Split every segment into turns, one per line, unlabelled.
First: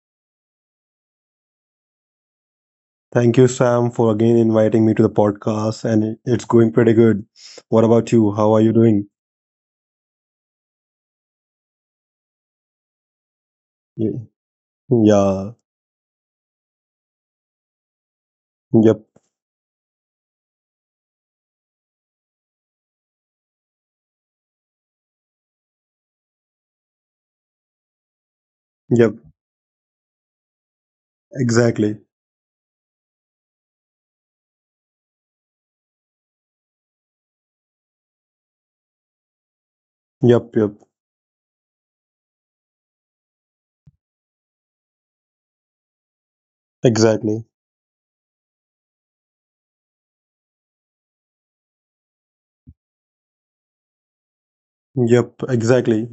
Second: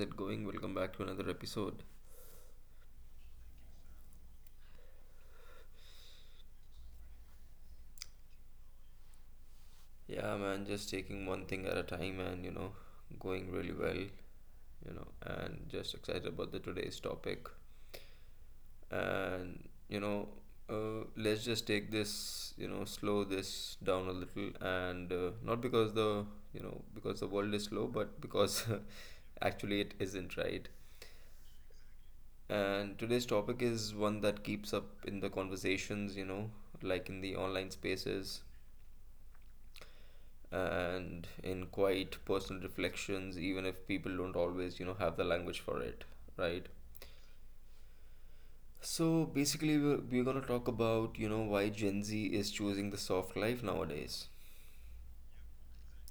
it going? Welcome back to another episode.
Thank you, Sam, for again inviting me to the podcast, and it's going pretty good. What about you? How are you doing?
Yeah, man, just taking one thing at a time and going really well,
Y- Yeah,
and just excited about the today's topic.
yep,
And you know, let's just take this, you know, slow this down a little, and not because because the world is slow, but because
yep,
actually it isn't, right?
exactly.
And today's topic is one that keeps up in the conversations, you know, like in the online spaces
Yep, yep,
and in quite personal reflections, even if people don't always, you know, have the language for it, right?
exactly.
So basically, we're gonna talk about, you know, why Gen Z is choosing the soft life nowadays.
Yep, exactly.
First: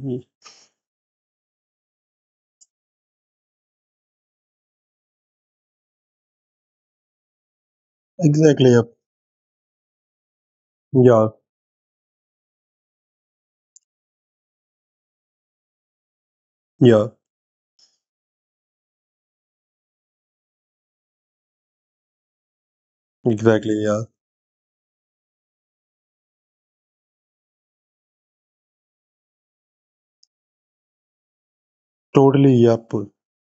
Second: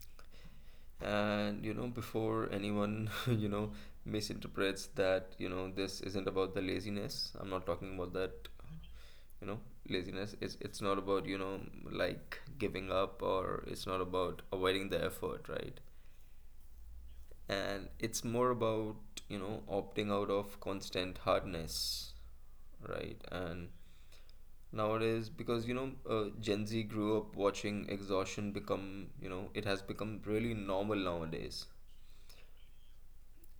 And, you know, before anyone, you know, misinterprets that, you know, this isn't about the laziness. I'm not talking about that,
Exactly, yep.
you know, laziness. It's not about,
Yeah,
you know, like giving up, or it's not about avoiding the effort, right?
yeah,
And it's more about, you know, opting out of constant hardness, right? And
exactly, yeah.
nowadays, because Gen Z grew up watching exhaustion become, you know, it has become really normal nowadays.
Totally, yep.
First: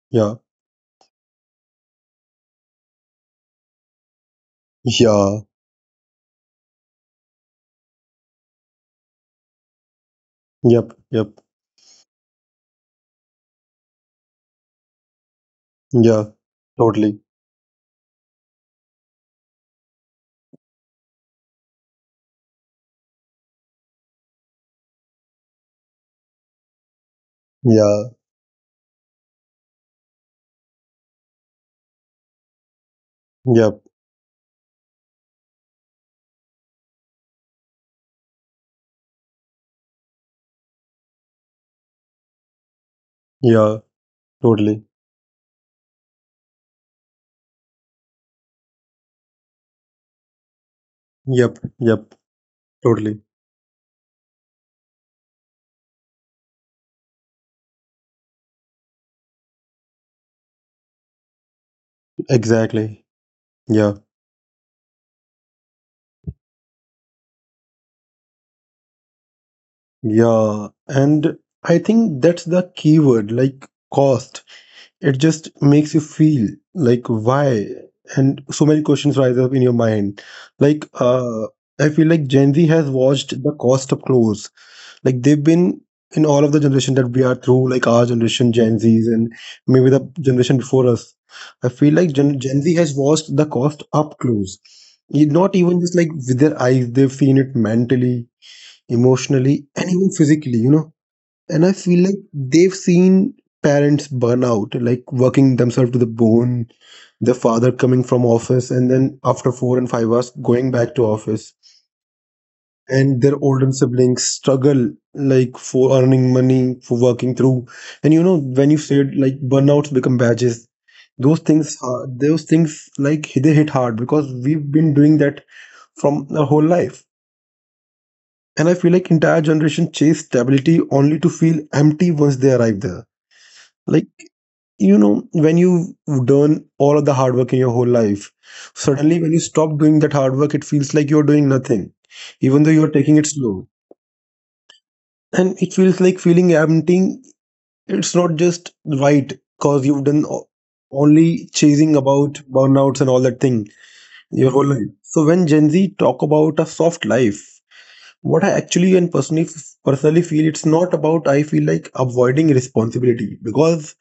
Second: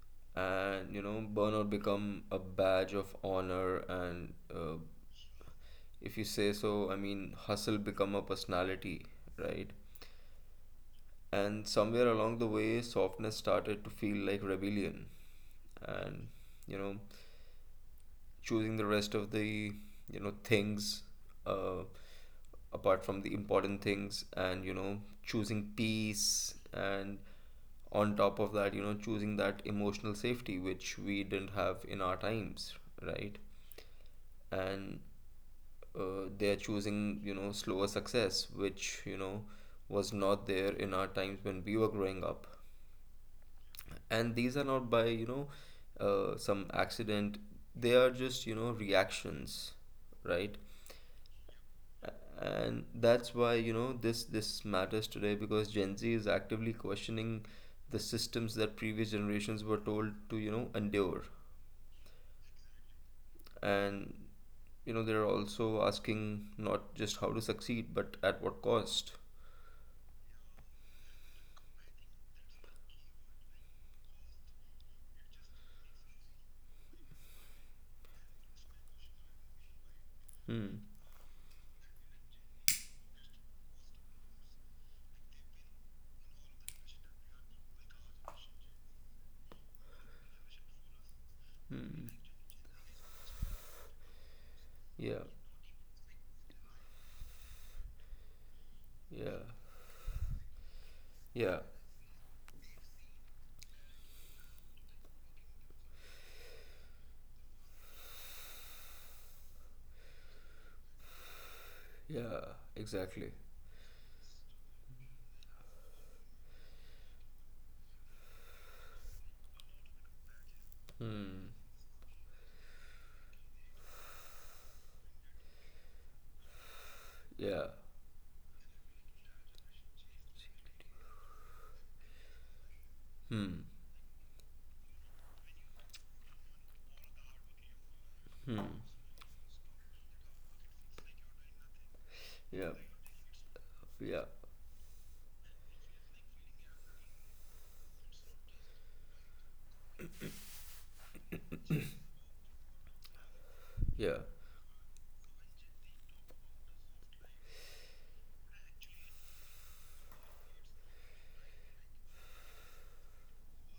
Yeah,
And you know, burnout become a badge of honor. And
yeah,
if you say so, I mean, hustle become a personality, right?
yep, yep,
And somewhere along the way, softness started to feel like rebellion.
yeah,
And, you know,
totally.
choosing the rest of the, you know, things, uh, apart from the important things, and, you know, choosing peace, and
Yeah,
on top of that, you know, choosing that emotional safety which we didn't have in our times, right?
yep,
And they're choosing, you know, slower success, which, you know, was not there in our times when we were growing up.
yeah,
And these are
totally.
not by, you know, some accident. They are just, you know, reactions, right?
Yep, yep,
And
totally.
that's why, you know, this matters today, because Gen Z is actively questioning the systems that previous generations were told to, you know, endure.
Exactly. Yeah.
And you know, they're also asking not just how to succeed, but at what cost.
Yeah, and I think that's the key word, like cost. It just makes you feel like why, and so many questions rise up in your mind. Like,
Hmm.
I feel like Gen Z has watched the cost up close. Like they've been in all of the generation that we are through, like our generation, Gen Zs, and maybe the generation before us. I feel like
Hmm.
Gen Z has watched the cost up close.
Yeah.
Not even just like with their eyes, they've seen it mentally,
Yeah.
emotionally, and even physically, you know. And I
Yeah.
feel like they've seen parents burn out, like working themselves to the bone. The father coming from office and then after 4 and 5 hours going back to office.
Yeah.
And their
Exactly.
older siblings struggle like for earning money, for working through. And you know, when you said like burnouts become badges,
Hmm.
those things like they hit hard because we've been doing that from our whole life.
Yeah.
And I feel like entire generation chase stability only to feel empty once they arrive there.
Hmm.
Like, you know, when you've done all of the hard work in your whole life,
Hmm.
suddenly when you stop doing that hard work, it feels like you're doing nothing, even though you're
Yeah,
taking it slow.
yeah,
And it feels like feeling empty, it's not just right because you've done only chasing about burnouts and all that thing
yeah.
your whole life. So when Gen Z talk about a soft life, what I actually and personally feel, it's not about, I feel like, avoiding responsibility. Because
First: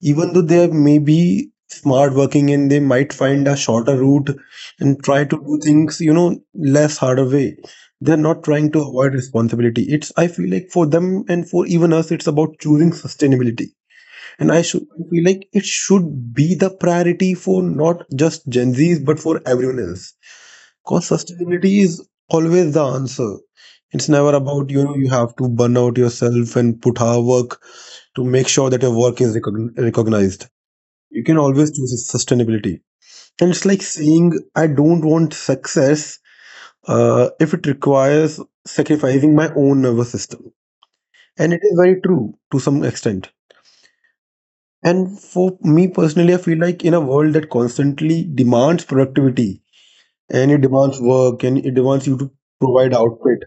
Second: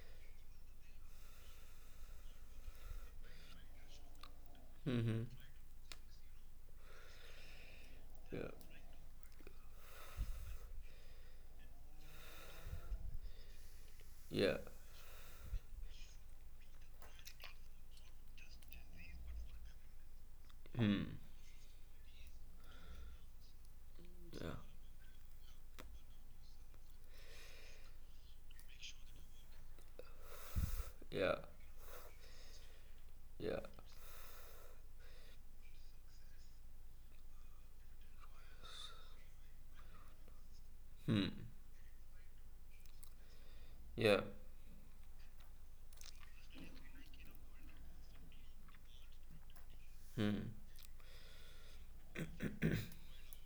even though they may be smart working and they might find a shorter route and
Mm-hmm.
try to do things you know less harder way, they're
Yeah,
not trying to avoid responsibility. It's, I feel like, for them and for even us, it's about choosing sustainability. And
yeah.
I should, I feel like it should be the priority for not just Gen Zs but for everyone else.
Hmm.
Because sustainability is always the answer. It's never
Yeah.
about you know you have to burn out yourself and put hard work to make sure that your work is recognized. You
Yeah.
can always choose sustainability. And
Yeah.
it's like saying I don't want success if it requires sacrificing my own nervous system.
Hmm.
And it is very true to some extent.
Yeah.
And for me personally, I feel like in a world that constantly demands productivity
Hmm.
and it demands work and it demands you to provide output,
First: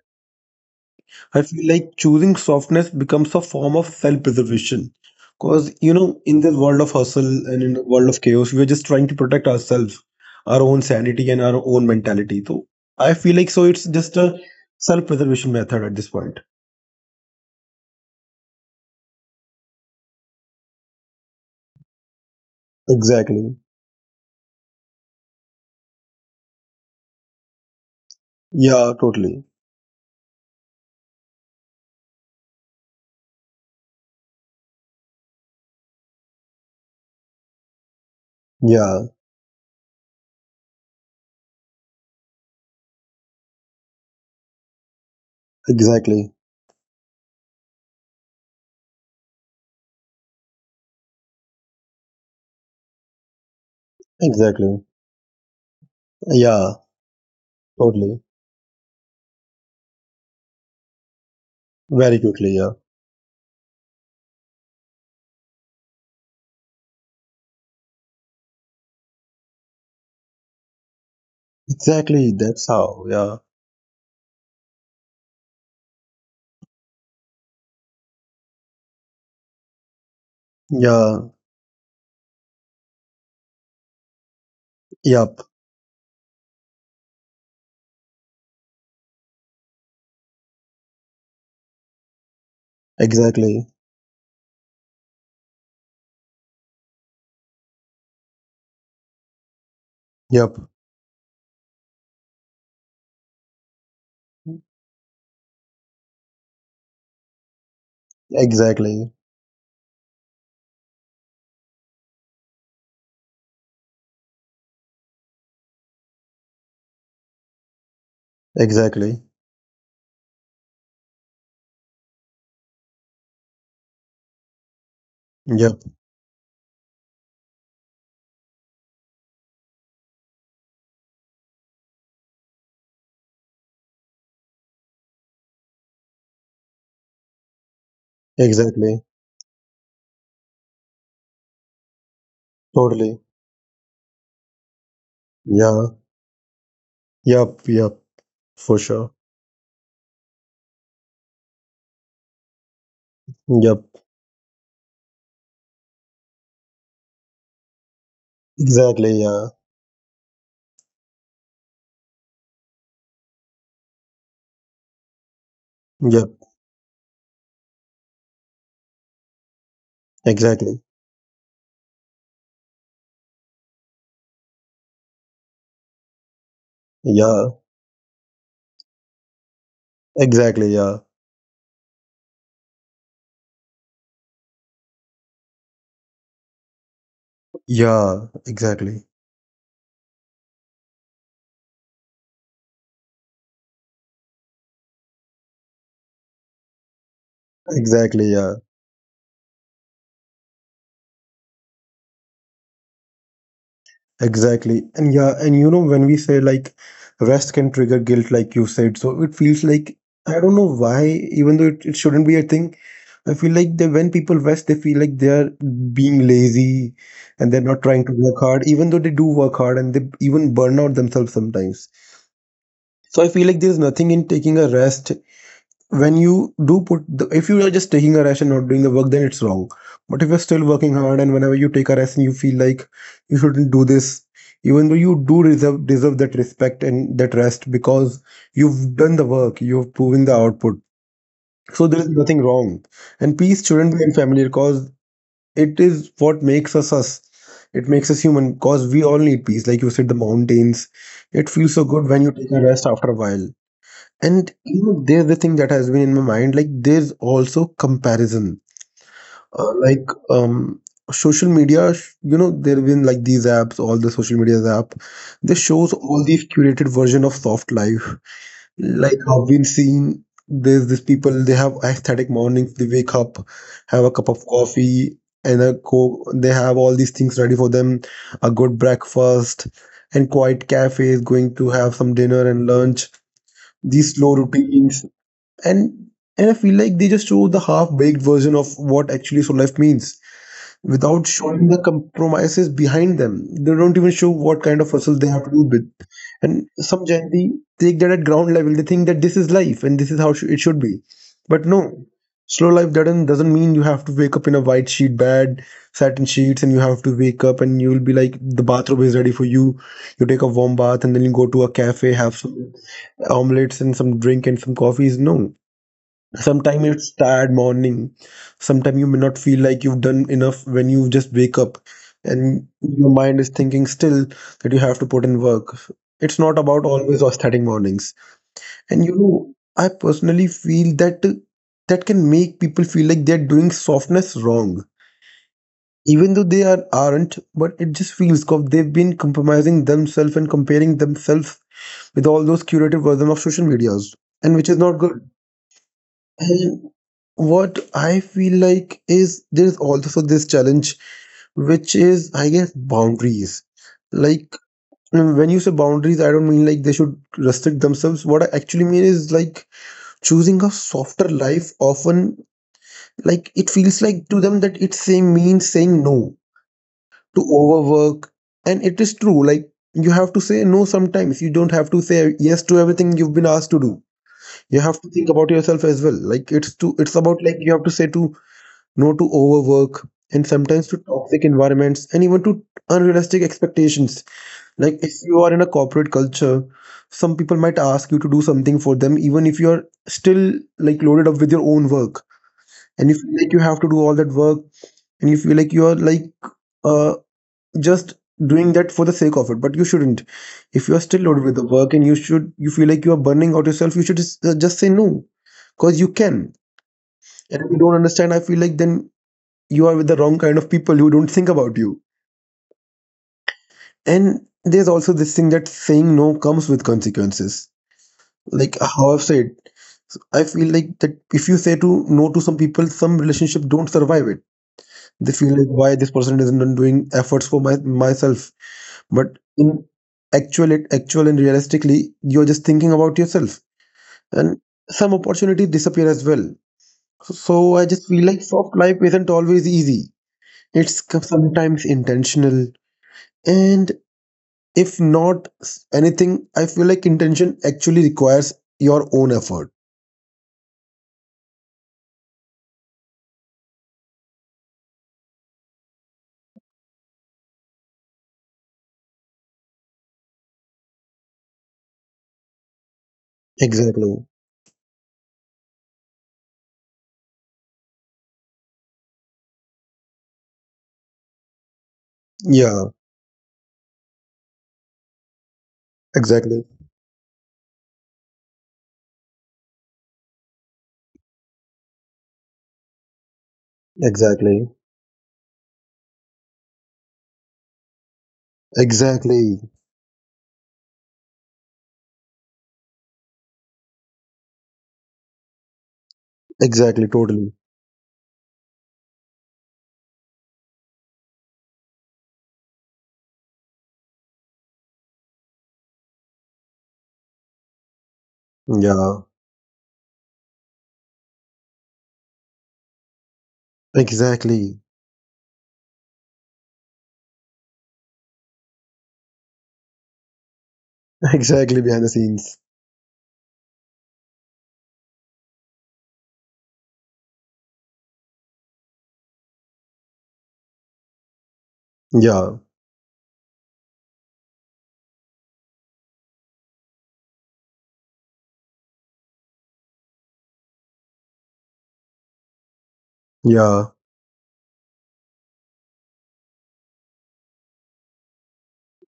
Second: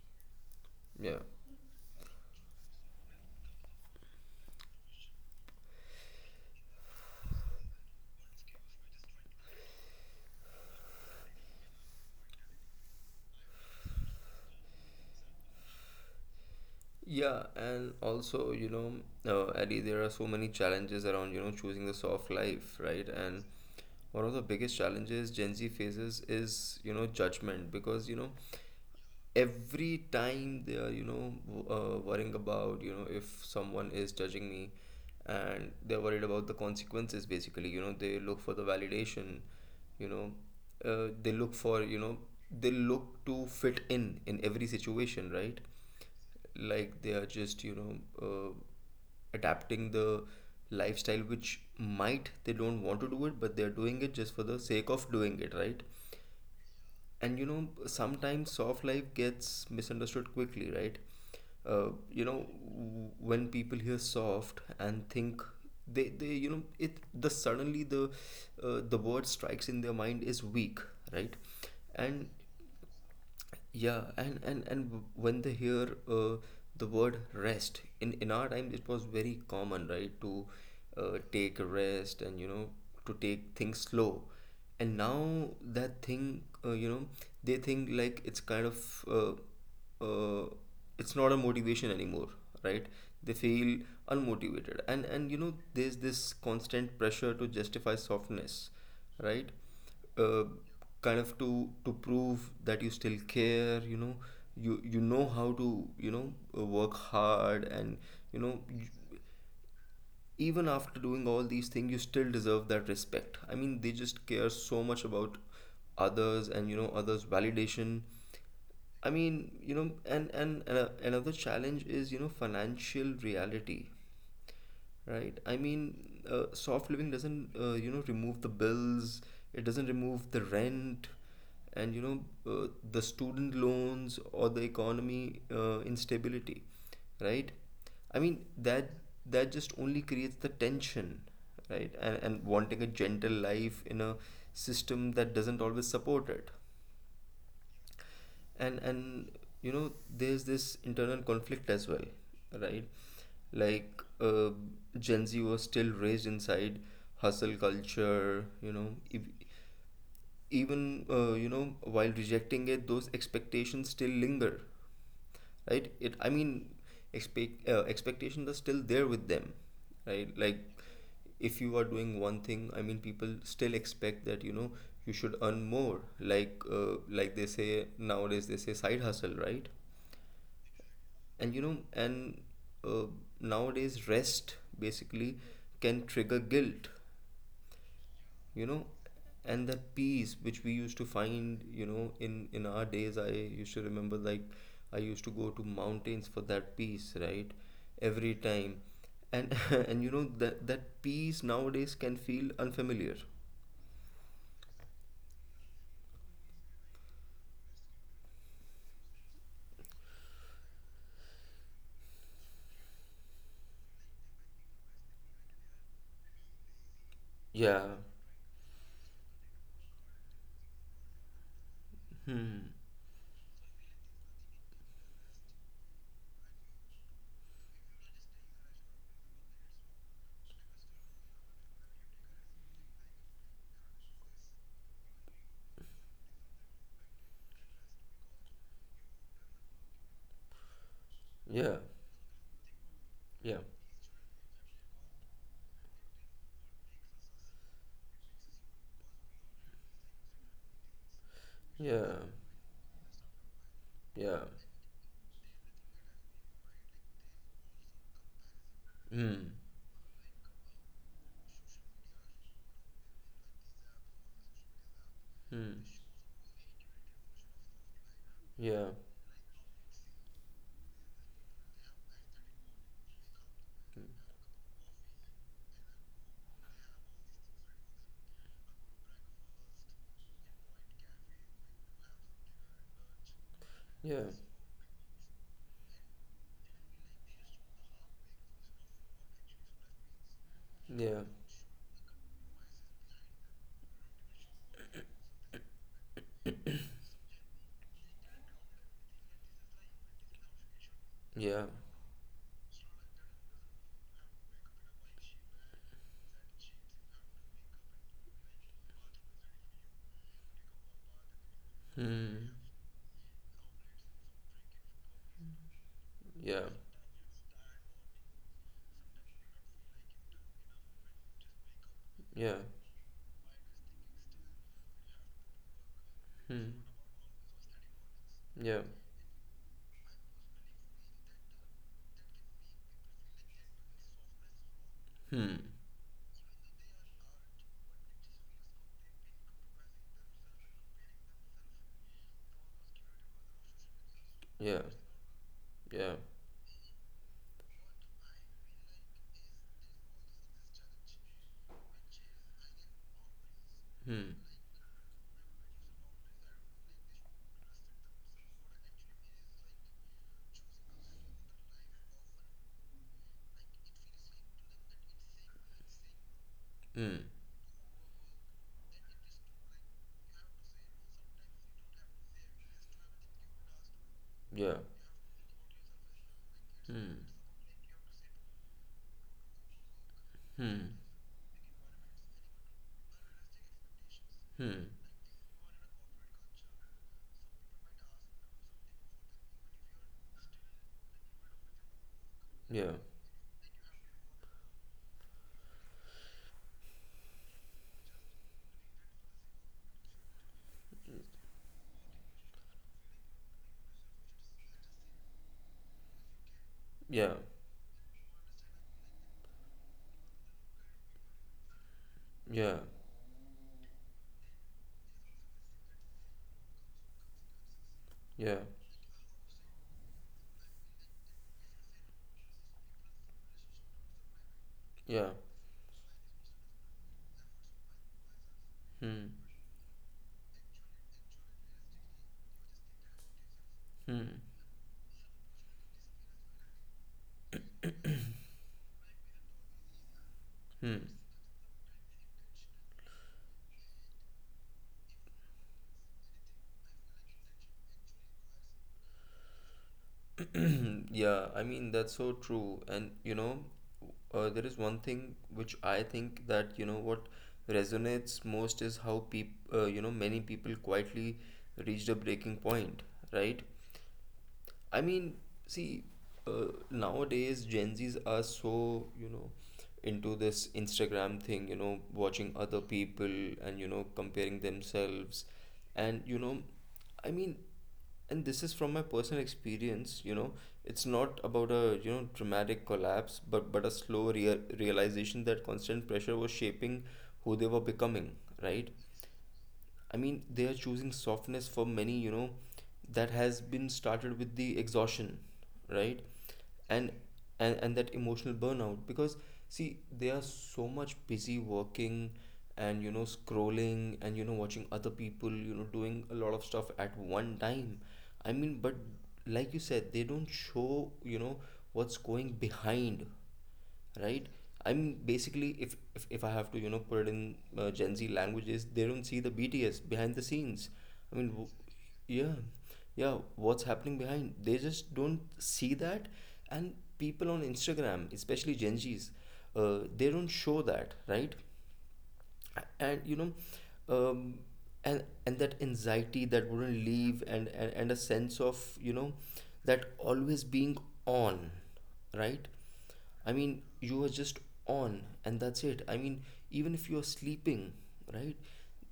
yeah,
I feel like choosing softness becomes a form of self preservation. Because, you know, in this world of hustle and in the world of chaos, we're just trying to protect ourselves, our own sanity, and our own mentality. So I feel like so it's just a self preservation method at this point.
yeah, and also, you know, Eddie, there are so many challenges around, you know, choosing the soft life, right? And
Exactly.
one of the biggest challenges Gen Z faces is, you know, judgment, because, you know,
Yeah, totally.
every time they are, you know, worrying about, you know, if someone is judging me, and they're worried about the consequences, basically, you know, they look for the
Yeah,
validation, you know, they look for, you know, they look to fit in every situation, right?
exactly.
Like they are just, you know, adapting the lifestyle which might they don't want to do it, but they're doing it just for the
Exactly.
sake of doing it, right?
Yeah,
And you know,
totally.
sometimes soft life gets misunderstood quickly, right?
Very
You know,
quickly, yeah.
when people hear soft and think, they you know, it, the suddenly the word strikes in their mind is weak, right? And
Exactly, that's how, yeah.
yeah, and when they hear uh, the word rest in our time, it was very common, right, to
Yeah,
take a rest, and you know, to take things slow. And
yep,
now that thing, you know, they think like it's kind of uh, it's not a motivation anymore, right? They
exactly,
feel unmotivated, and you know there's this constant pressure to justify softness, right? uh,
yep,
Kind of to prove that you still care, you know, you know how to, you know, work hard, and you know, you,
exactly,
even after doing all these things, you still deserve that respect. I mean, they just care so much about others, and you know, others' validation. I
exactly,
mean, you know, and another challenge is, you know, financial reality, right? I
yep,
mean, soft living doesn't, you know, remove the bills, it doesn't remove the rent, and you know, the student loans, or the economy instability, right? I mean, that
exactly,
that just only creates the tension, right? And wanting a
totally,
gentle life in a system that doesn't
yeah,
always support it.
yep, yep, for
and
sure,
and you know, there's this internal conflict as well, right?
yep,
Like Gen Z was still raised inside hustle culture. You know,
exactly,
if,
yeah,
even, you know, while rejecting it, those expectations still linger, right? It,
yep,
I mean, expectations are still there with them, right? Like
exactly,
if you are doing one thing, I mean, people still expect that, you know, you should earn more, like, like they
yeah,
say nowadays, they say side hustle, right?
exactly, yeah,
And you know, and uh, nowadays rest basically can trigger guilt,
yeah,
you know.
exactly,
And that peace which we used to find, you know, in our days, I used to remember, like, I used to go to mountains for that peace, right?
exactly,
Every
yeah,
time. And and you know, that peace nowadays can feel unfamiliar.
exactly, and yeah, and you know, when we say like rest can trigger guilt, like you said, so it feels like I don't know why, even though it shouldn't be a thing. I feel like they, when people rest, they feel like they're being lazy and they're not
Yeah,
trying to work hard, even though they do work hard and they even burn out themselves sometimes. So I feel like there's nothing in taking a rest. When you do put, the, if you are just taking a rest and not doing the work, then it's wrong. But if you're still working hard and whenever you take a rest and you feel like you shouldn't do this, even though you do deserve that respect and that rest because you've done the work, you've proven the output.
yeah,
So there is nothing wrong. And
yeah,
peace shouldn't be in family because it is what makes us us. It makes us human because we all need peace. Like you said, the mountains. It feels so good
yeah,
when you take a rest after a while.
yeah.
And you know, there's the thing that has been in my mind. Like there's also comparison.
Hmm,
Like social media. There have been like these apps, all the social media app. This
hmm,
shows all these curated version of soft life.
yeah,
Like how we've seen, there's these people, they have aesthetic mornings, they wake up, have a cup of coffee, and a they have all these things ready for them, a good breakfast, and quiet cafes, going to have some dinner and lunch, these
yeah,
slow routines. And and I feel like they just show the half-baked version of what actually slow life means
yeah,
without showing the compromises behind them. They don't even show what kind of hustle they have to do with. And some Gen Z take that at ground level. They think that this is life and this is how it should be. But
yeah,
no, slow life doesn't mean you have to wake up in a white sheet bed, satin sheets, and you have to wake up and you'll be like the bathrobe is ready for you. You take a warm bath and then you go to a cafe, have
hmm,
some omelets and some drink and some coffees. No,
yeah,
sometimes it's tired morning, sometimes you may not feel like you've done enough when you just wake up
yeah,
and your mind is thinking still that you have to put in work. It's not
hmm,
about always aesthetic mornings.
yeah,
And you know, I personally feel that that can make people feel like they're doing softness wrong,
hmm,
even though they are aren't, but it just feels cause they've been compromising themselves and comparing themselves with all those curated version of social medias, and which is
yeah,
not good.
yeah,
And what I feel like is there's also this challenge, which is, I guess, boundaries.
hmm,
Like, when you say boundaries, I don't mean like they should restrict themselves. What I actually mean is like choosing a softer life often, like, it feels like to them that it same means saying no
hmm.
to overwork. And it is true, like, you have to say no sometimes. You don't have to say yes to everything you've been asked to do.
Yeah.
You have to think about yourself as well. Like, it's to, it's
Hmm.
about like you have to say to no to overwork, and sometimes
Hmm.
to toxic environments and even to unrealistic expectations.
Hmm.
Like if you are in a corporate culture, some people might ask you to do something for them, even if you are still like loaded up with your own work,
Yeah.
and you feel like you have to do all that work, and you feel like you are like uh just doing that for the sake of it, but you shouldn't. If you are still loaded with the work and you should you feel like you are burning out yourself, you should just say no because you can.
Yeah.
And if you don't understand I feel like then you are with the wrong kind of people who don't think about you.
Yeah.
And there's also this thing that saying no comes with consequences.
Yeah.
Like how I've said, I feel like that if you say to no to some people, some relationship don't survive it. They
Yeah.
feel like why this person isn't doing efforts for my myself.
Hmm.
But in actual and realistically, you're just thinking about yourself,
Hmm.
and some opportunities disappear as well. So I just feel like soft life isn't always easy. It's
Hmm.
sometimes intentional, and if not anything, I feel like intention actually requires your own effort.
Yeah. I mean, that's so true. And you know, there is one thing which I think that, you know, what resonates most is how peop you know, many people quietly reached a breaking point, right?
Exactly.
I mean, see, nowadays Gen Zs are so, you know, into this Instagram thing, you know, watching other
Yeah,
people and, you know, comparing themselves. And, you know,
exactly.
I mean, and this is from my personal experience, you know, it's not about a, you know, dramatic collapse, but a slow
Exactly.
realization that constant pressure was shaping who they were becoming, right?
Exactly.
I mean, they are choosing softness for many, you know, that has been started with the exhaustion, right?
Exactly.
And
Totally.
and that emotional burnout, because, see, they are so much busy working, and you know, scrolling, and you know, watching other people, you know, doing a lot of stuff at one time. I mean, but
Yeah.
like you said, they don't show, you know, what's going behind, right?
Exactly.
I'm basically, if I have to, you know, put it in, Gen Z languages, they don't see the BTS, behind the scenes. I mean,
Exactly behind the scenes.
yeah, yeah, what's happening behind they just don't see that. And people on Instagram, especially Gen Z's, they don't show that, right?
Yeah.
And you know, um, and that anxiety that wouldn't leave, and a sense of, you know, that always being on, right? I mean,
Yeah.
you are just on, and that's it. I mean, even if you're sleeping, right?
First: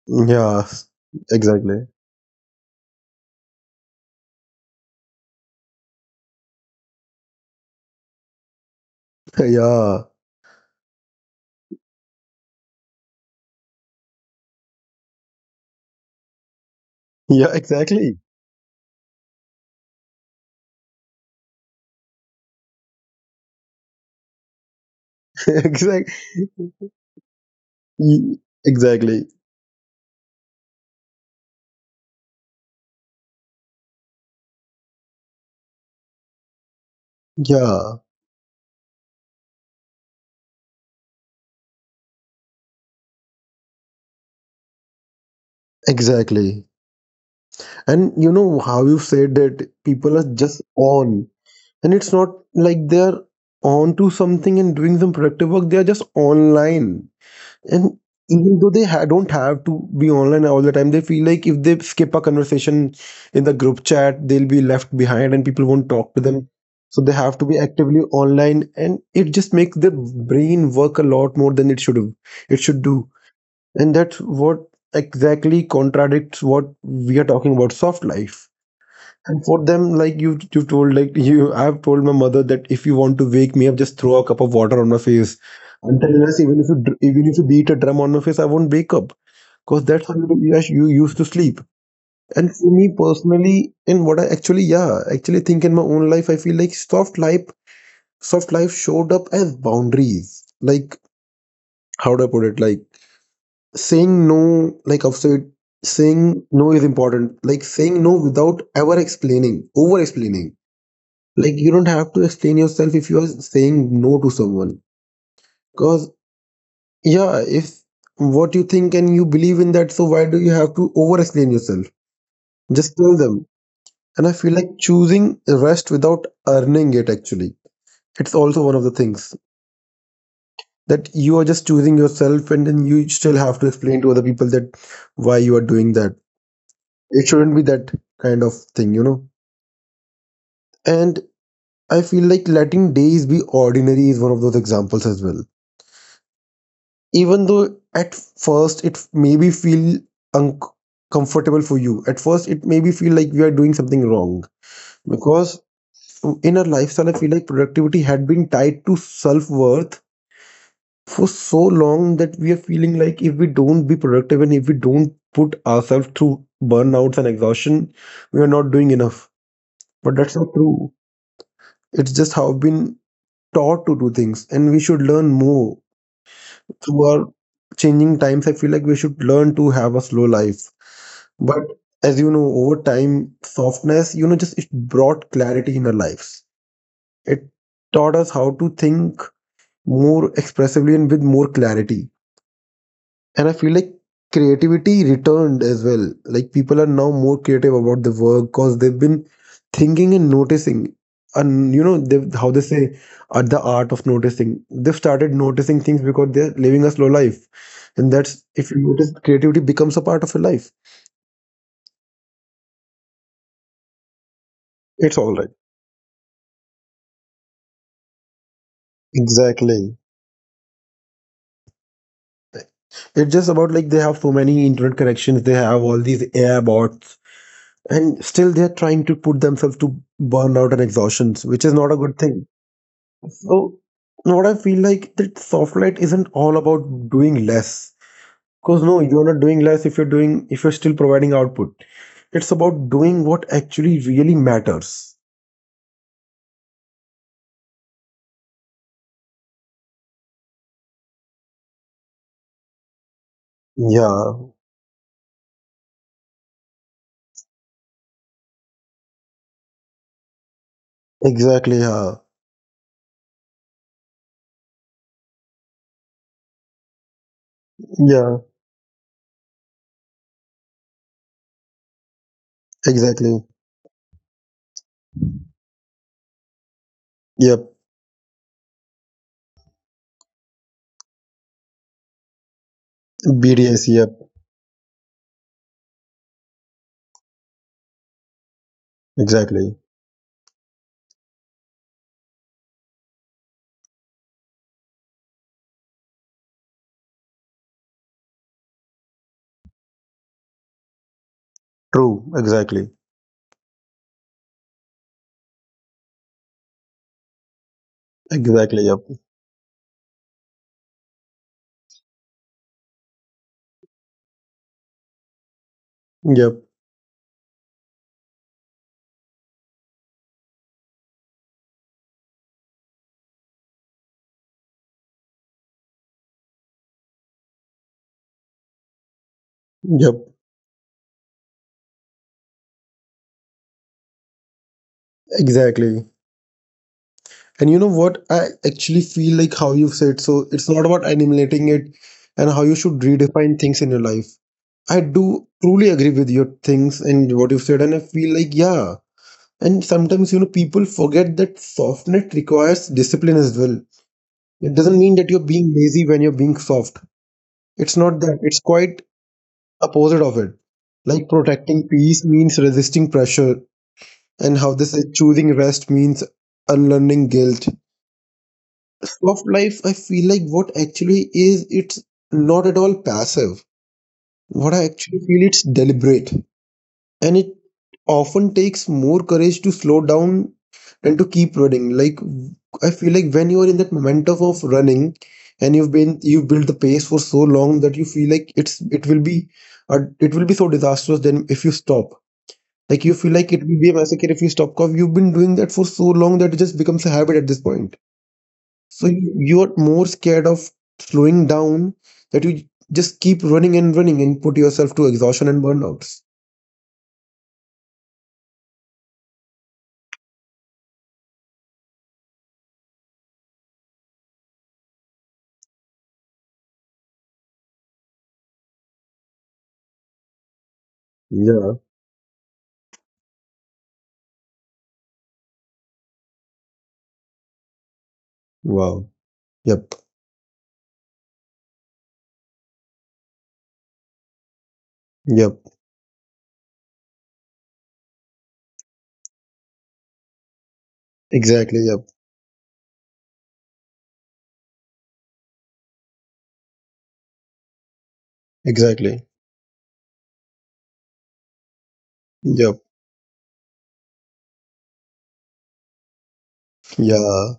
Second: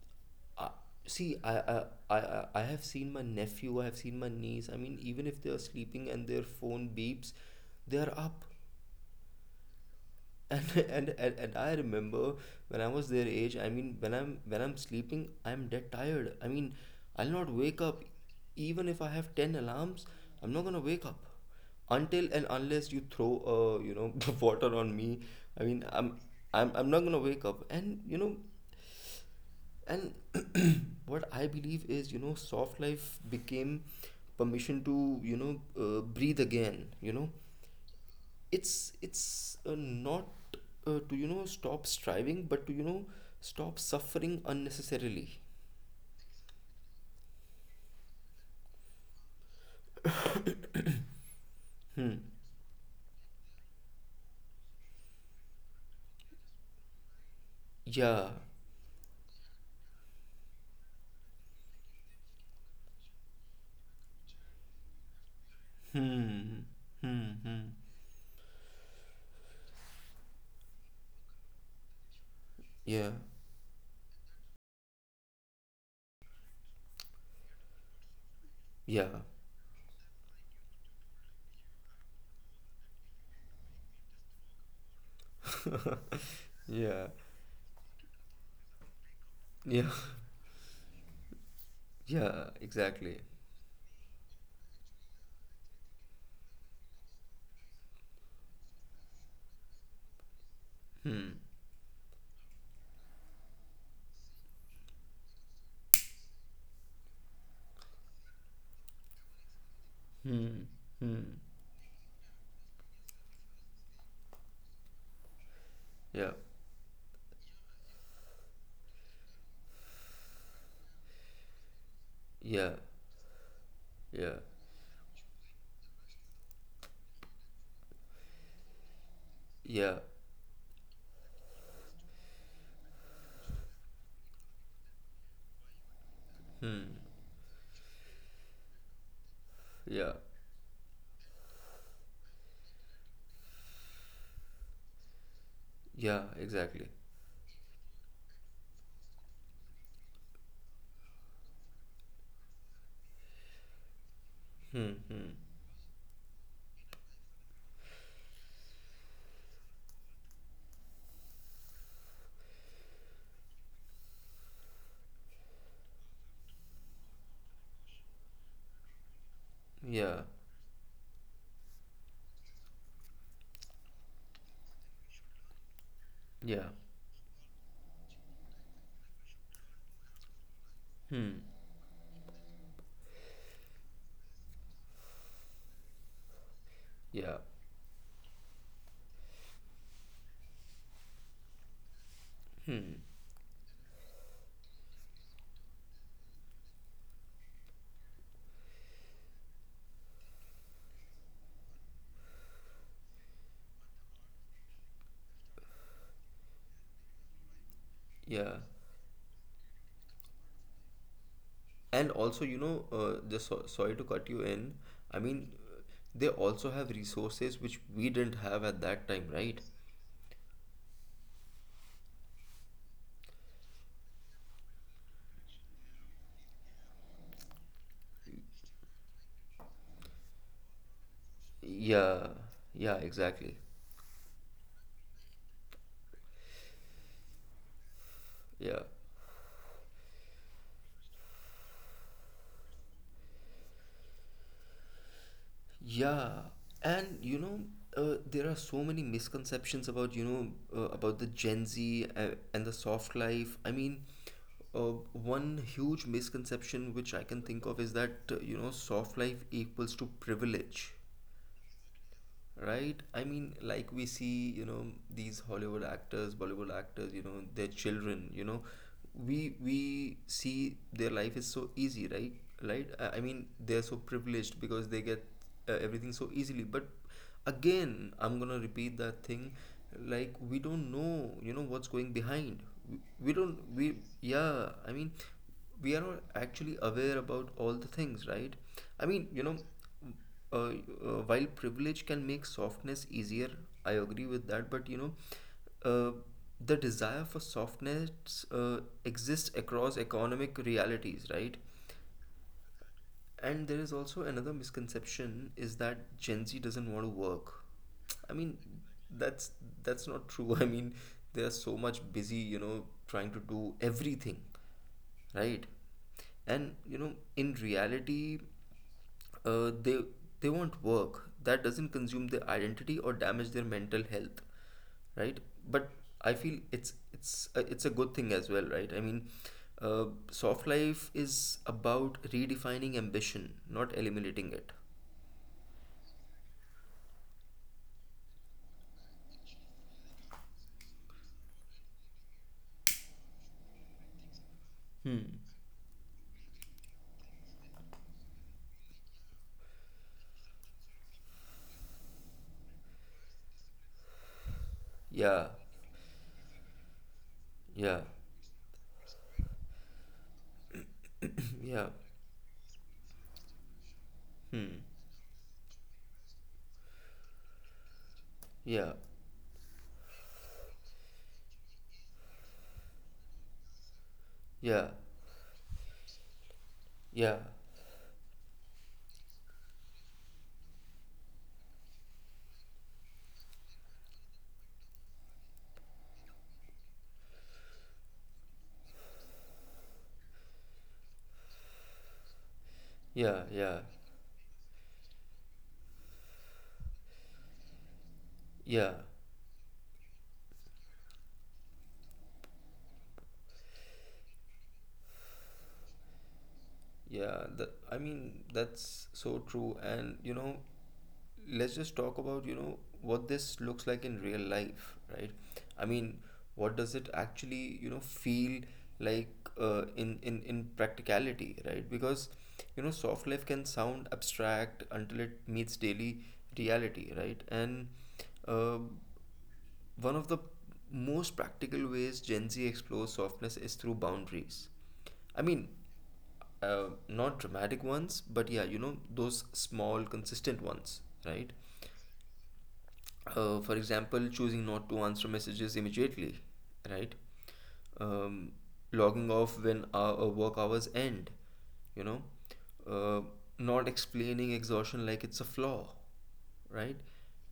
Yeah.
I, see I, I
Exactly.
I have seen my nephew, I have seen my niece, I mean, even if they are sleeping and their phone beeps, they are up.
Yeah.
And and I remember when I was their age. I mean, when I'm sleeping, I'm dead tired. I mean, I'll
Yeah,
not wake up,
exactly.
even if I have ten alarms. I'm not gonna wake up until and unless you throw, water on me. I mean,
Exactly.
I'm not gonna wake up. And you know,
Exactly.
and what I believe is, you know, soft life became permission to, you know, breathe again. You know,
Yeah.
it's not to, you know, stop striving, but to, you know, stop suffering unnecessarily.
Exactly. And you know how you said that people are just on. And it's not like they're onto something and doing some productive work. They are just online. And
Yeah.
even though they don't have to be online all the time, they feel like if they skip a conversation in the group chat, they'll be left behind and people won't talk to them.
Hmm.
So they
Hmm.
have to be
Hmm.
actively online. And it just makes their brain work a lot more than it should have. It should do.
Yeah.
And that's what exactly contradicts what we are talking about soft life.
Yeah.
And for them, like you told, like you, I've told my mother that if you want to wake me up, just throw a cup of water on my face. Until unless even if you dr-
Yeah.
Even if you beat a drum on my face, I won't wake up because
Yeah.
that's how you, yes, you used to sleep.
Yeah.
And for me
Exactly.
personally, in what I actually think in my own life, I feel like soft life showed up as boundaries. Like
Hmm.
how do I put it? Like saying no, like I've said, saying no is important. Like saying no without ever explaining, over explaining,
Hmm. Hmm.
like you don't have to explain yourself if you are saying no to someone because,
Yeah.
yeah, if what you think and you believe in that, so why do you have to over explain yourself?
Yeah.
Just tell them. And I
Yeah.
feel like choosing rest without earning it actually, it's also one of the things
Yeah.
that you are just choosing yourself, and then you still have to explain to other people that why you are doing that. It shouldn't be that kind of thing, you know.
Yeah.
And I feel like letting days be ordinary is one of those examples as well,
Yeah. Exactly.
even though at first it maybe feel uncomfortable for you, at first it maybe feel like we are doing something wrong,
Hmm. Hmm.
because in our lifestyle I feel like productivity had been tied to self-worth for so long that we are feeling like if we don't be productive and if we don't put ourselves through burnouts and exhaustion, we are not doing enough. But
Yeah.
that's not true. It's just how we've been taught to do things, and we should learn more
Yeah.
through our changing times. I feel like we should learn to have a slow life.
Hmm.
But as you know, over time, softness, just it brought clarity in our lives.
Yeah.
It taught us how to think more expressively and with more clarity. And I feel like creativity returned as well. Like people are now more creative about the work because they've been thinking and noticing. And you know, they how they say, the art of noticing. They've started noticing things because they're living a slow life. And that's,
Yeah.
if you notice, creativity becomes a part of your life.
And also, you know, just so, sorry to cut you in.
It's
I
all right.
mean, they also have resources which we didn't have at that time, right?
Exactly. It's just about, like, they have so many internet connections, they have all these AI bots, and still they're trying to put themselves to burnout and exhaustions, which is not a good
Yeah,
thing.
yeah, exactly.
So, what I feel like, that softlight isn't all about doing less. Because
Yeah.
no, you're not doing less if you're doing if you're still providing output. It's about doing what actually really matters.
Yeah, and you know, there are so many misconceptions about, you know, about the Gen Z, and the soft life. I mean,
Yeah,
one huge misconception which I can think of is that, you know, soft life equals to privilege.
exactly. Yeah,
Right? I mean, like we see, you know, these Hollywood actors, Bollywood actors, you know, their children,
yeah,
you know, we see their life is so easy, right? Right? I
exactly.
mean, they're so privileged because they get everything so easily. But
Yep,
again, I'm gonna repeat that thing. Like we don't know, you know, what's going behind. We don't.
BDS.
We
Yep,
yeah. I mean, we are not actually aware about all the things, right? I mean, you know,
exactly.
while privilege can make softness easier, I agree with that. But you know, uh, the desire for softness exists across economic realities, right?
True, exactly,
And there is also another misconception is that Gen Z doesn't want to work. I mean,
exactly. Yep,
that's that's not true. I mean, they are so much busy, you know, trying to do everything right.
yep.
And you know, in reality, uh, they they want work that doesn't consume their identity or damage their mental health, right? But I feel it's a good thing as well, right? I mean, uh,
Yep,
soft life is about redefining ambition, not eliminating it.
exactly. And you know what? I actually feel like how you've said, so it's not about eliminating it, and how you should redefine things in your life. I do truly agree with your things and what you've said, and I feel like, yeah. And sometimes, you know, people forget that softness requires discipline as well. It doesn't mean that you're
Yeah.
being lazy when you're being soft. It's
Yeah.
not that, it's quite opposite of it. Like, protecting
Yeah.
peace means resisting pressure, and how
Hmm.
this is, choosing rest means unlearning guilt.
Yeah.
Of life, I feel like what actually is, it's not at all passive. What I
Yeah.
actually feel, it's deliberate. And
Yeah.
it often takes more courage to slow down than to keep running. Like, I feel like when you are in that momentum of running and you've built the pace for so long that you feel like it will be so disastrous then if you stop. Like, you feel
Yeah.
like it will
Yeah.
be a massacre if you stop because you've been doing that for so long that it just becomes a habit at this point.
Yeah.
So you're more scared of slowing down that you just keep running and running and put yourself to exhaustion and burnouts.
Yeah, that, I mean, that's so true. And you know, let's just talk about, you know, what this looks like in real life, right? I mean, what does it actually, you know, feel like in practicality,
Yeah.
right? Because you know, soft life can sound abstract until it meets daily reality, right? And uh,
Wow. Yep.
one of the most practical ways Gen Z explores softness is through boundaries. I
Yep.
mean, not dramatic ones, but yeah, you know, those small, consistent ones, right?
Exactly. Yep.
For example, choosing not to answer messages immediately, right? Um,
Exactly.
Logging off when our work hours end, you know,
Yep.
uh, not explaining exhaustion like it's a flaw, right?
Yeah.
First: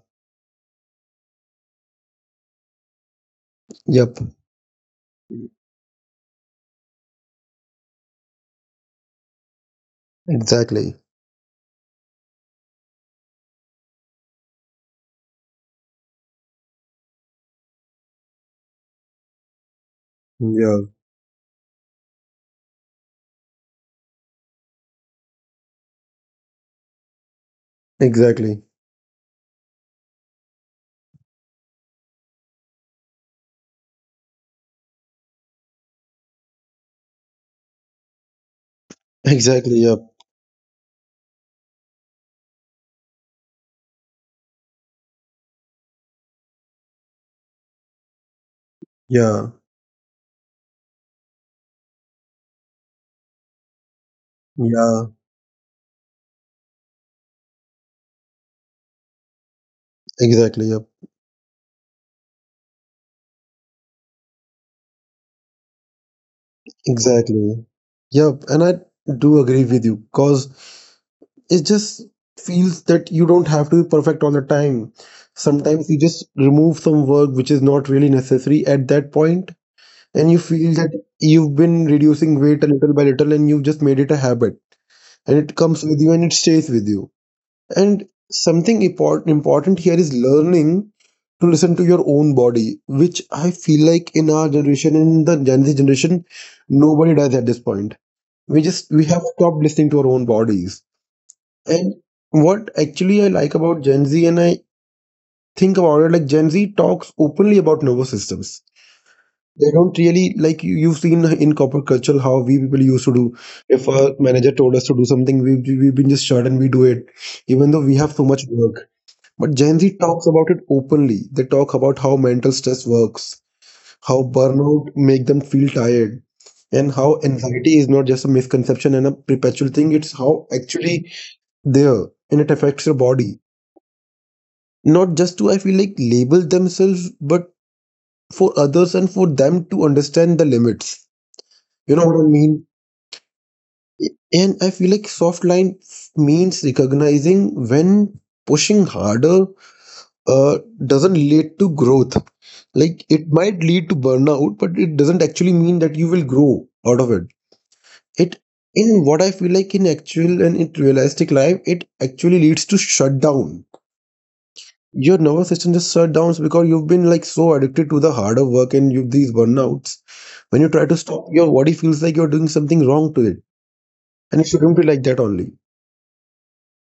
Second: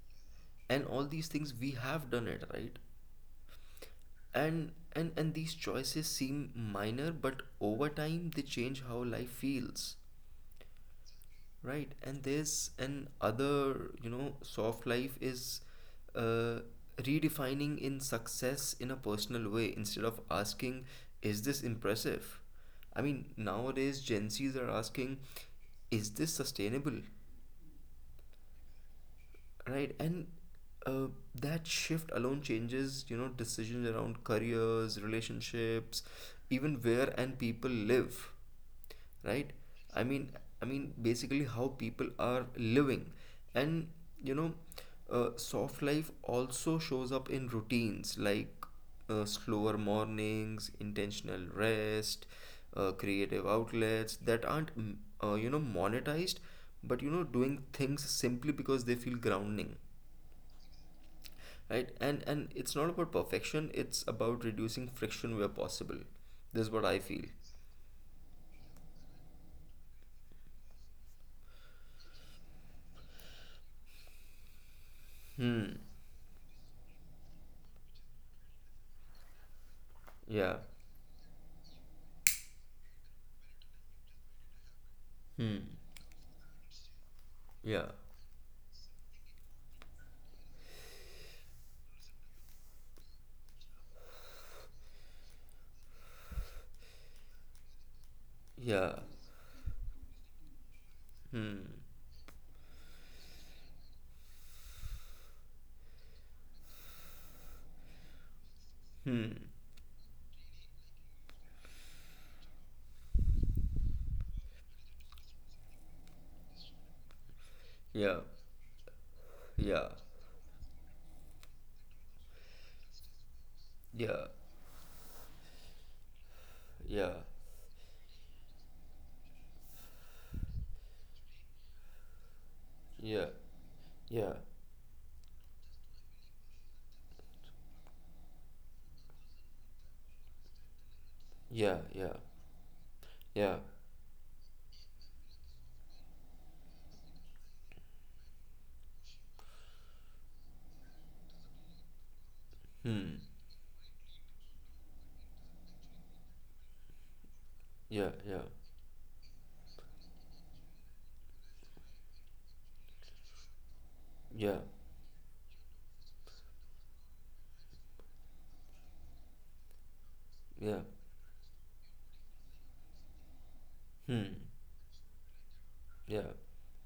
And all these things we have done it, right?
Yep.
And these choices seem minor, but over time they change how life feels.
Exactly.
Right, and there's an other, you know, soft life is uh, redefining in success in a personal way, instead of asking,
Yeah.
is this impressive? I mean, nowadays Gen Zs are asking, is this sustainable?
Exactly.
Right. And uh, that shift alone changes, you know, decisions around careers, relationships, even where and people live, right?
Exactly. Yep.
I mean i mean basically how people are living. And you know, soft life also shows up in routines, like
Yeah.
slower mornings, intentional rest, creative outlets that aren't,
Yeah.
you know, monetized, but you know, doing things simply because they feel grounding,
Exactly. Yep.
right? And it's not about perfection; it's about reducing friction where possible. This is what I feel.
Exactly. Yep. And I do agree with you because it just feels that you don't have to be perfect all the time.
Hmm.
Sometimes you just remove some work which is not really necessary at that point, and you
Yeah.
feel that you've been reducing weight a little by little and you've just made it a habit, and it comes with you and it stays with you.
Yeah.
And something important here is learning to listen to your own body, which I feel like in our generation, in the Gen Z generation, nobody does at this point. We just
Yeah.
we have stopped listening to our own bodies.
Hmm.
And what actually I like about Gen Z, and I think about it, like Gen Z talks openly about nervous systems. They don't really, like, you've seen in corporate culture how we people used to do. If a manager told us to do something, we've been just shut and we do it, even though we have
Yeah.
so much work. But Gen
Yeah.
Z talks about it openly. They talk about how mental stress works, how
Yeah.
burnout make them feel tired, and
Yeah.
how anxiety is not just a misconception and a perpetual thing. It's how actually there, and it affects your
Yeah.
body,
Yeah.
not just to, I feel like, label themselves, but for others and for them to understand the limits,
Yeah.
you know
Yeah.
what I mean.
Yeah.
And I feel like soft line means recognizing when pushing harder uh, doesn't lead to growth. Like,
Hmm.
it might lead to burnout, but it doesn't actually mean that you will grow out of it.
Yeah.
it
Yeah.
in what I feel like, in actual and in realistic life, it actually leads to shutdown.
Yeah.
Your nervous system just shut down because you've been, like, so addicted to the harder work and you've these burnouts. When you try
Yeah.
to stop, your body feels like you're doing something wrong to it.
Hmm.
And it shouldn't be like that only.
Yeah.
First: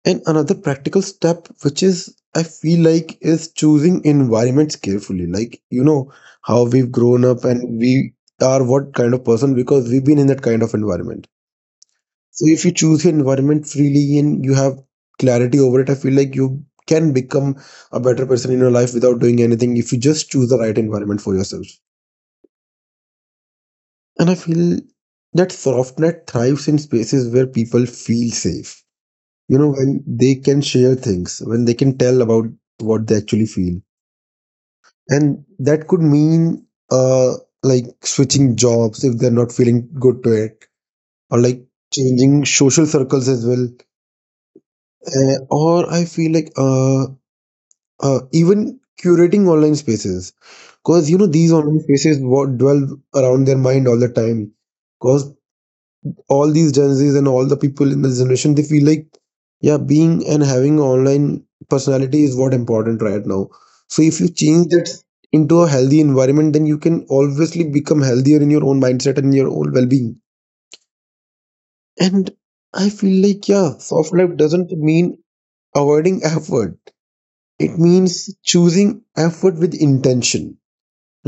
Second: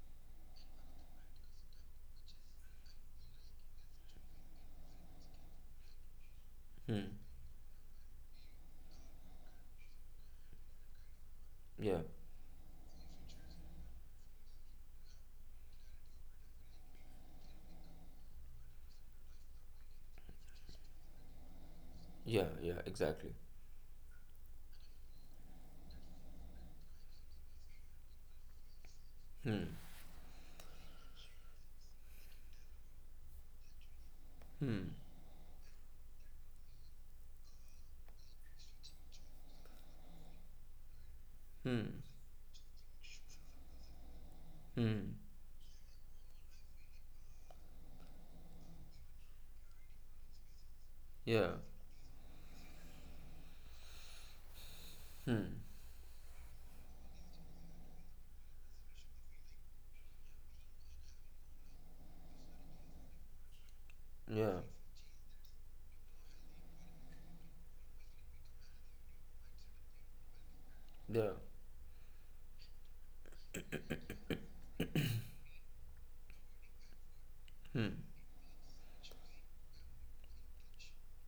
And another practical step, which is, I feel like, is choosing environments carefully. Like, you know, how we've
Hmm.
grown up and we are what kind of person because we've been in that kind of environment.
Yeah.
So if you choose your environment freely and you have clarity over it, I feel like you can become a better person in your life without doing anything if you just choose the right environment for yourself.
Yeah. Yeah. Exactly.
And I feel that SoftNet thrives in spaces where people feel safe. You know,
Hmm.
when they can share things, when they can tell about what they actually feel. And that could mean like switching jobs if they're not feeling good to it, or like
Hmm.
changing social circles as well.
Hmm.
Or I feel like even curating online spaces, because you know
Yeah.
these online spaces what dwell around their mind all the time. Because
Hmm.
all these Gen Zs and all the people in this generation, they feel like, yeah, being and having online personality is what important right now. So if you
Yeah.
change that into a healthy environment, then you can obviously become healthier in your own mindset and your own well-being.
Yeah.
And I feel like, yeah, soft life doesn't mean avoiding effort. It
Hmm.
means choosing effort with intention.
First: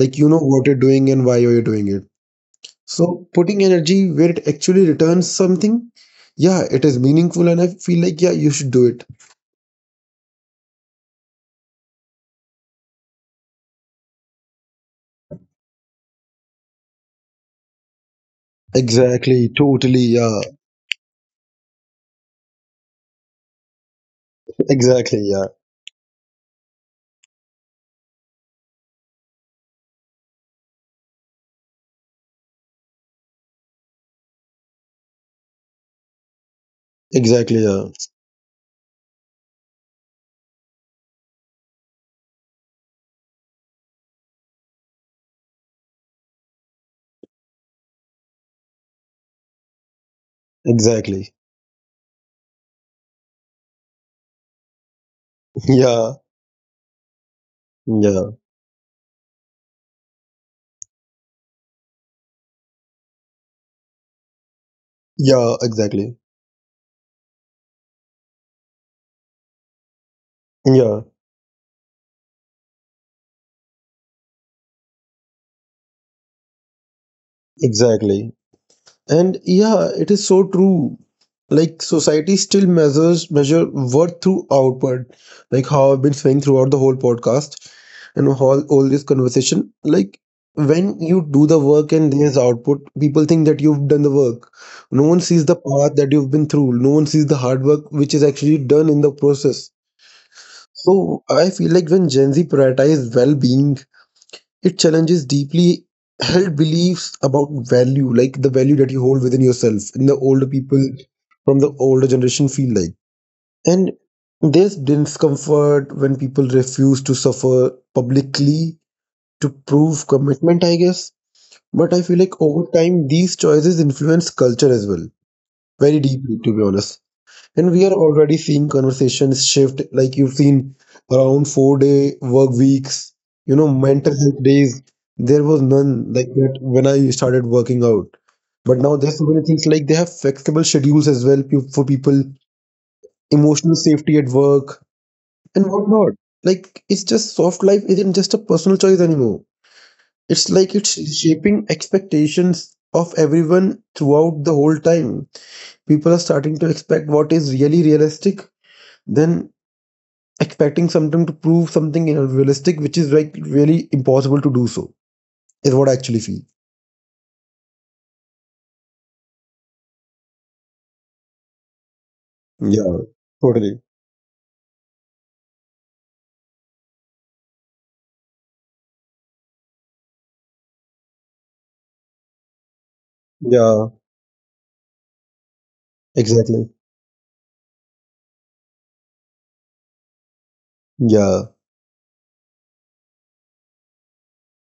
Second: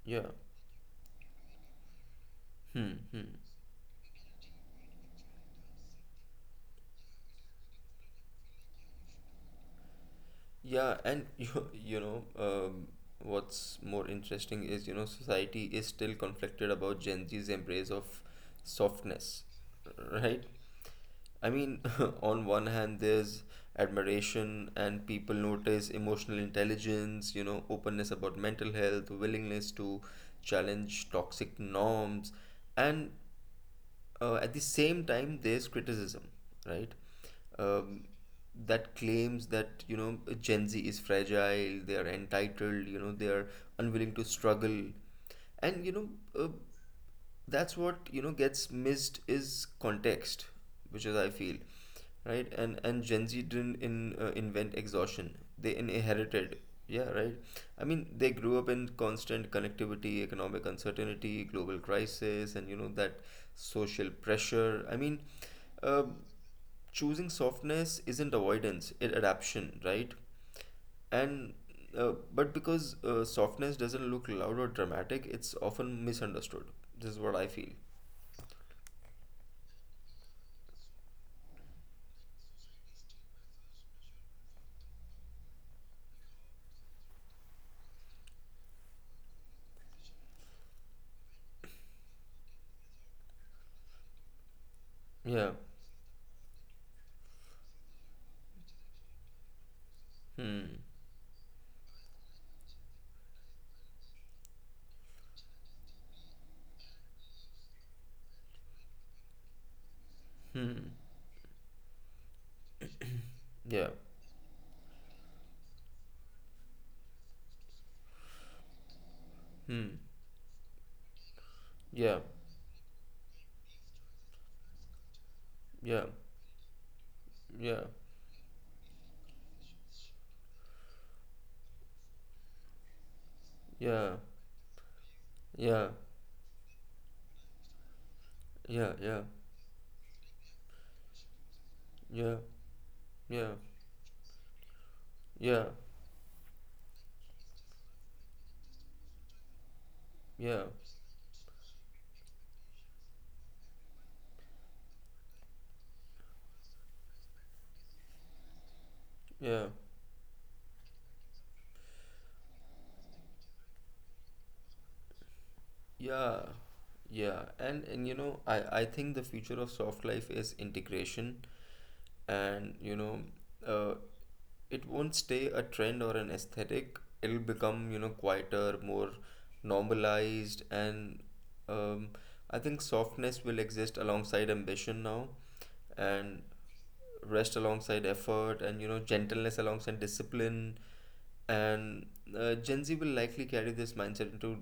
Like,
Yeah.
you know what you're doing and why you're doing it.
Hmm.
So
Hmm.
putting energy where it actually returns something, yeah, it is meaningful, and I feel like, yeah, you should do it.
Yeah. And you know, what's more interesting is, you know, society is still conflicted about Gen Z's embrace of softness,
Exactly, totally. Yeah,
right? I mean, on one hand, there's admiration, and
exactly.
people
Yeah,
notice emotional intelligence, you know, openness about mental health, willingness to challenge toxic norms, and at the same time, there's criticism, right?
exactly. Yeah,
Um, that claims that, you know, Gen Z is fragile, they are entitled, you know, they are unwilling to struggle. And, you know, uh, that's what, you know, gets missed is context, which is, I
exactly.
feel, right. And Gen Z didn't invent exhaustion, they
Yeah,
inherited. Yeah, right. I mean, they
yeah,
grew up in constant connectivity, economic uncertainty, global crisis, and you know, that social pressure. I mean,
yeah,
um
exactly.
choosing softness isn't avoidance, it adaptation, right?
Yeah,
And but because softness doesn't look loud or dramatic, it's often misunderstood. This is what I feel.
exactly. And yeah, it is so true. Like, society still measures measure worth through outward, like how I've been saying throughout the whole podcast and all this conversation. Like, when you do the work and there's output, people think that you've done the work. No one sees
Yeah.
the path that you've been through. No one sees the hard work which is actually done in the process.
Hmm.
So I feel like when Gen Z prioritize well-being, it challenges deeply held beliefs about value, like the value that you hold within yourself, and the older people
Hmm.
from the older generation feel like.
Yeah.
And there's discomfort when people refuse to suffer publicly to
Hmm.
prove commitment, I guess. But I feel
Yeah.
like over time, these choices influence culture as well, very
Yeah.
deeply, to be honest. And we
Yeah.
are already seeing conversations shift. Like, you've seen around 4-day work weeks, you know, mental
Yeah.
health days. There was
Yeah.
none like that when I started working out. But
Yeah. Yeah.
now there's
Yeah.
so many things, like they have flexible schedules as well, for people,
Yeah. Yeah.
emotional safety at work, and
Yeah.
whatnot. Like, it's just soft life isn't just a personal choice anymore. It's
Yeah.
like it's shaping expectations of everyone throughout the whole time. People are starting to expect what is really realistic, then expecting something to prove something unrealistic, which is like really impossible to do so, is what I actually feel.
Yeah. Yeah. And you know, I think the future of soft life is integration. And you
Yeah,
know,
totally.
uh, it won't stay a trend or an aesthetic, it'll become, you know, quieter, more normalized. And um, I think softness will
Yeah,
exist alongside ambition now, and
exactly.
rest alongside effort, and you know, gentleness alongside discipline.
Yeah,
And Gen Z will likely carry this mindset into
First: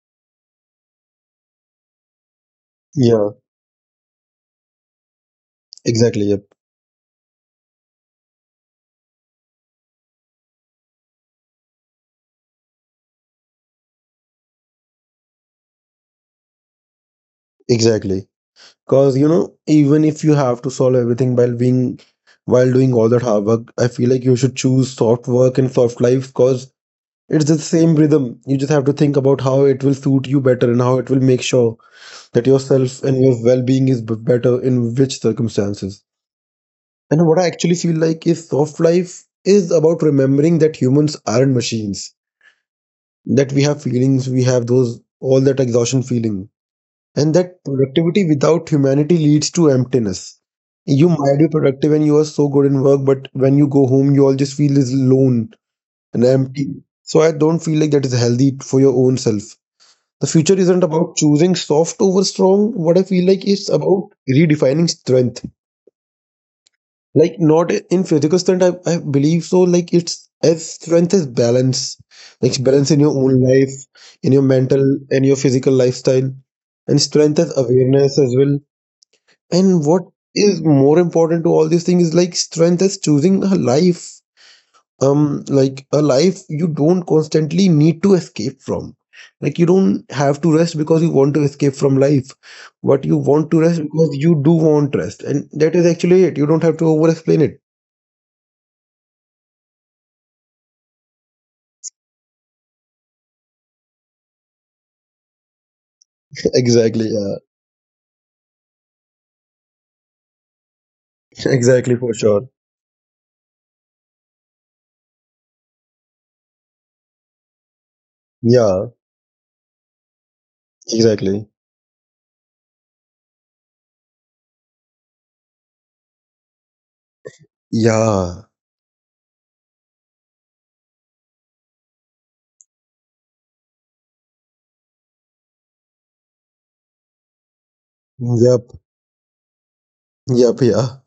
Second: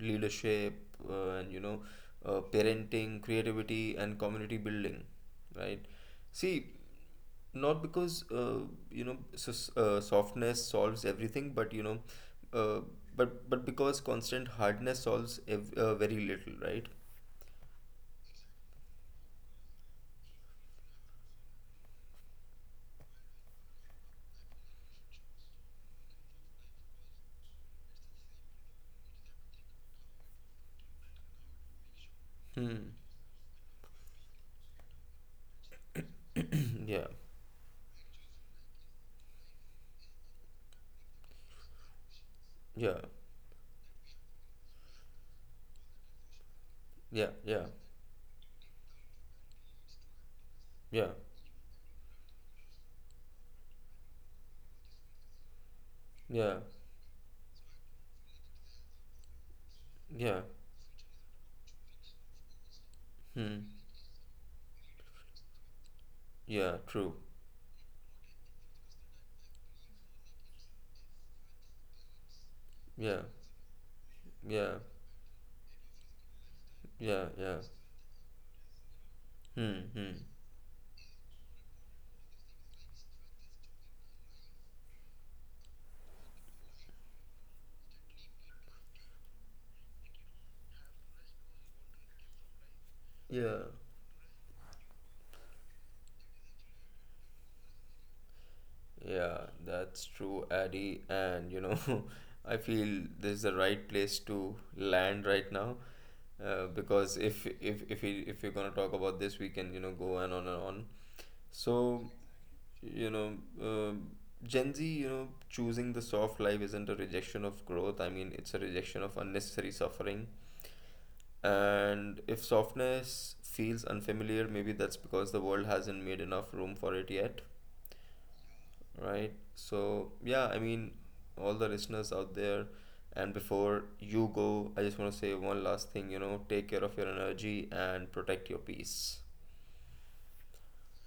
leadership, and you know, parenting,
yeah,
creativity, and community building, right?
exactly. Yep,
See, not because you know s softness solves everything, but you know, uh, but because constant hardness solves very little, right?
exactly. Because you know, even if you have to solve everything while being while doing all that hard work, I feel like you should choose soft work and soft life because it's the same rhythm. You just have to think about how it will suit you better and how it will make sure that
Hmm.
yourself and your well being is better in which circumstances.
Yeah.
And what I actually feel like is, soft life is about remembering that humans aren't machines,
Yeah.
that we have feelings, we have those all that exhaustion feeling,
Yeah.
and that
Yeah.
productivity without humanity leads to emptiness. You
Yeah.
might be productive and you are so good in work, but when you go home, you all just feel is lone and
Yeah.
empty. So I don't feel like that is healthy for your own self. The
Yeah.
future isn't about choosing soft over strong. What I feel like
Hmm.
is about redefining strength,
Yeah, true.
like not in physical strength, I believe so. Like, it's as strength is balance, like balance in your
Yeah.
own life, in your
Yeah.
mental and your physical lifestyle, and
Yeah.
strength
Yeah.
is awareness as well.
Hmm.
And what
Hmm.
is more important to all these things is like, strength is choosing a life, like a life you don't constantly need to escape from. Like, you don't have to rest because you want to escape from life, but you want to
Yeah.
rest because you do want rest, and that is actually it. You don't have to over explain it.
Yeah, that's true, Addy. And you know, I feel this is the right place to land right now.
Exactly,
Because
yeah.
if we're gonna talk about this, we can, you know, go on and on.
Exactly,
So,
for sure.
you know, um Gen Z, you know, choosing the soft life isn't a rejection of growth. I mean, it's a
Yeah,
rejection of unnecessary suffering.
exactly.
And if softness feels unfamiliar, maybe that's because the world hasn't made enough room for it yet.
Yeah.
Right. So, yeah, I mean, all the listeners out there, and before you go, I just want to say one last thing, you know, take care of your energy and protect your
Yep.
peace.
Yep, yeah.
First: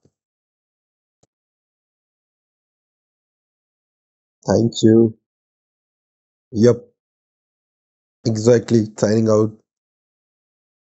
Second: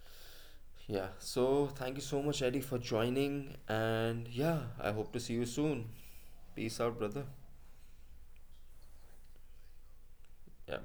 Yeah. So, thank you so much, Eddie, for joining. And yeah,
Thank
I hope
you.
to see you soon. Peace
Yep.
out, brother.
Exactly. Signing out.
Yeah.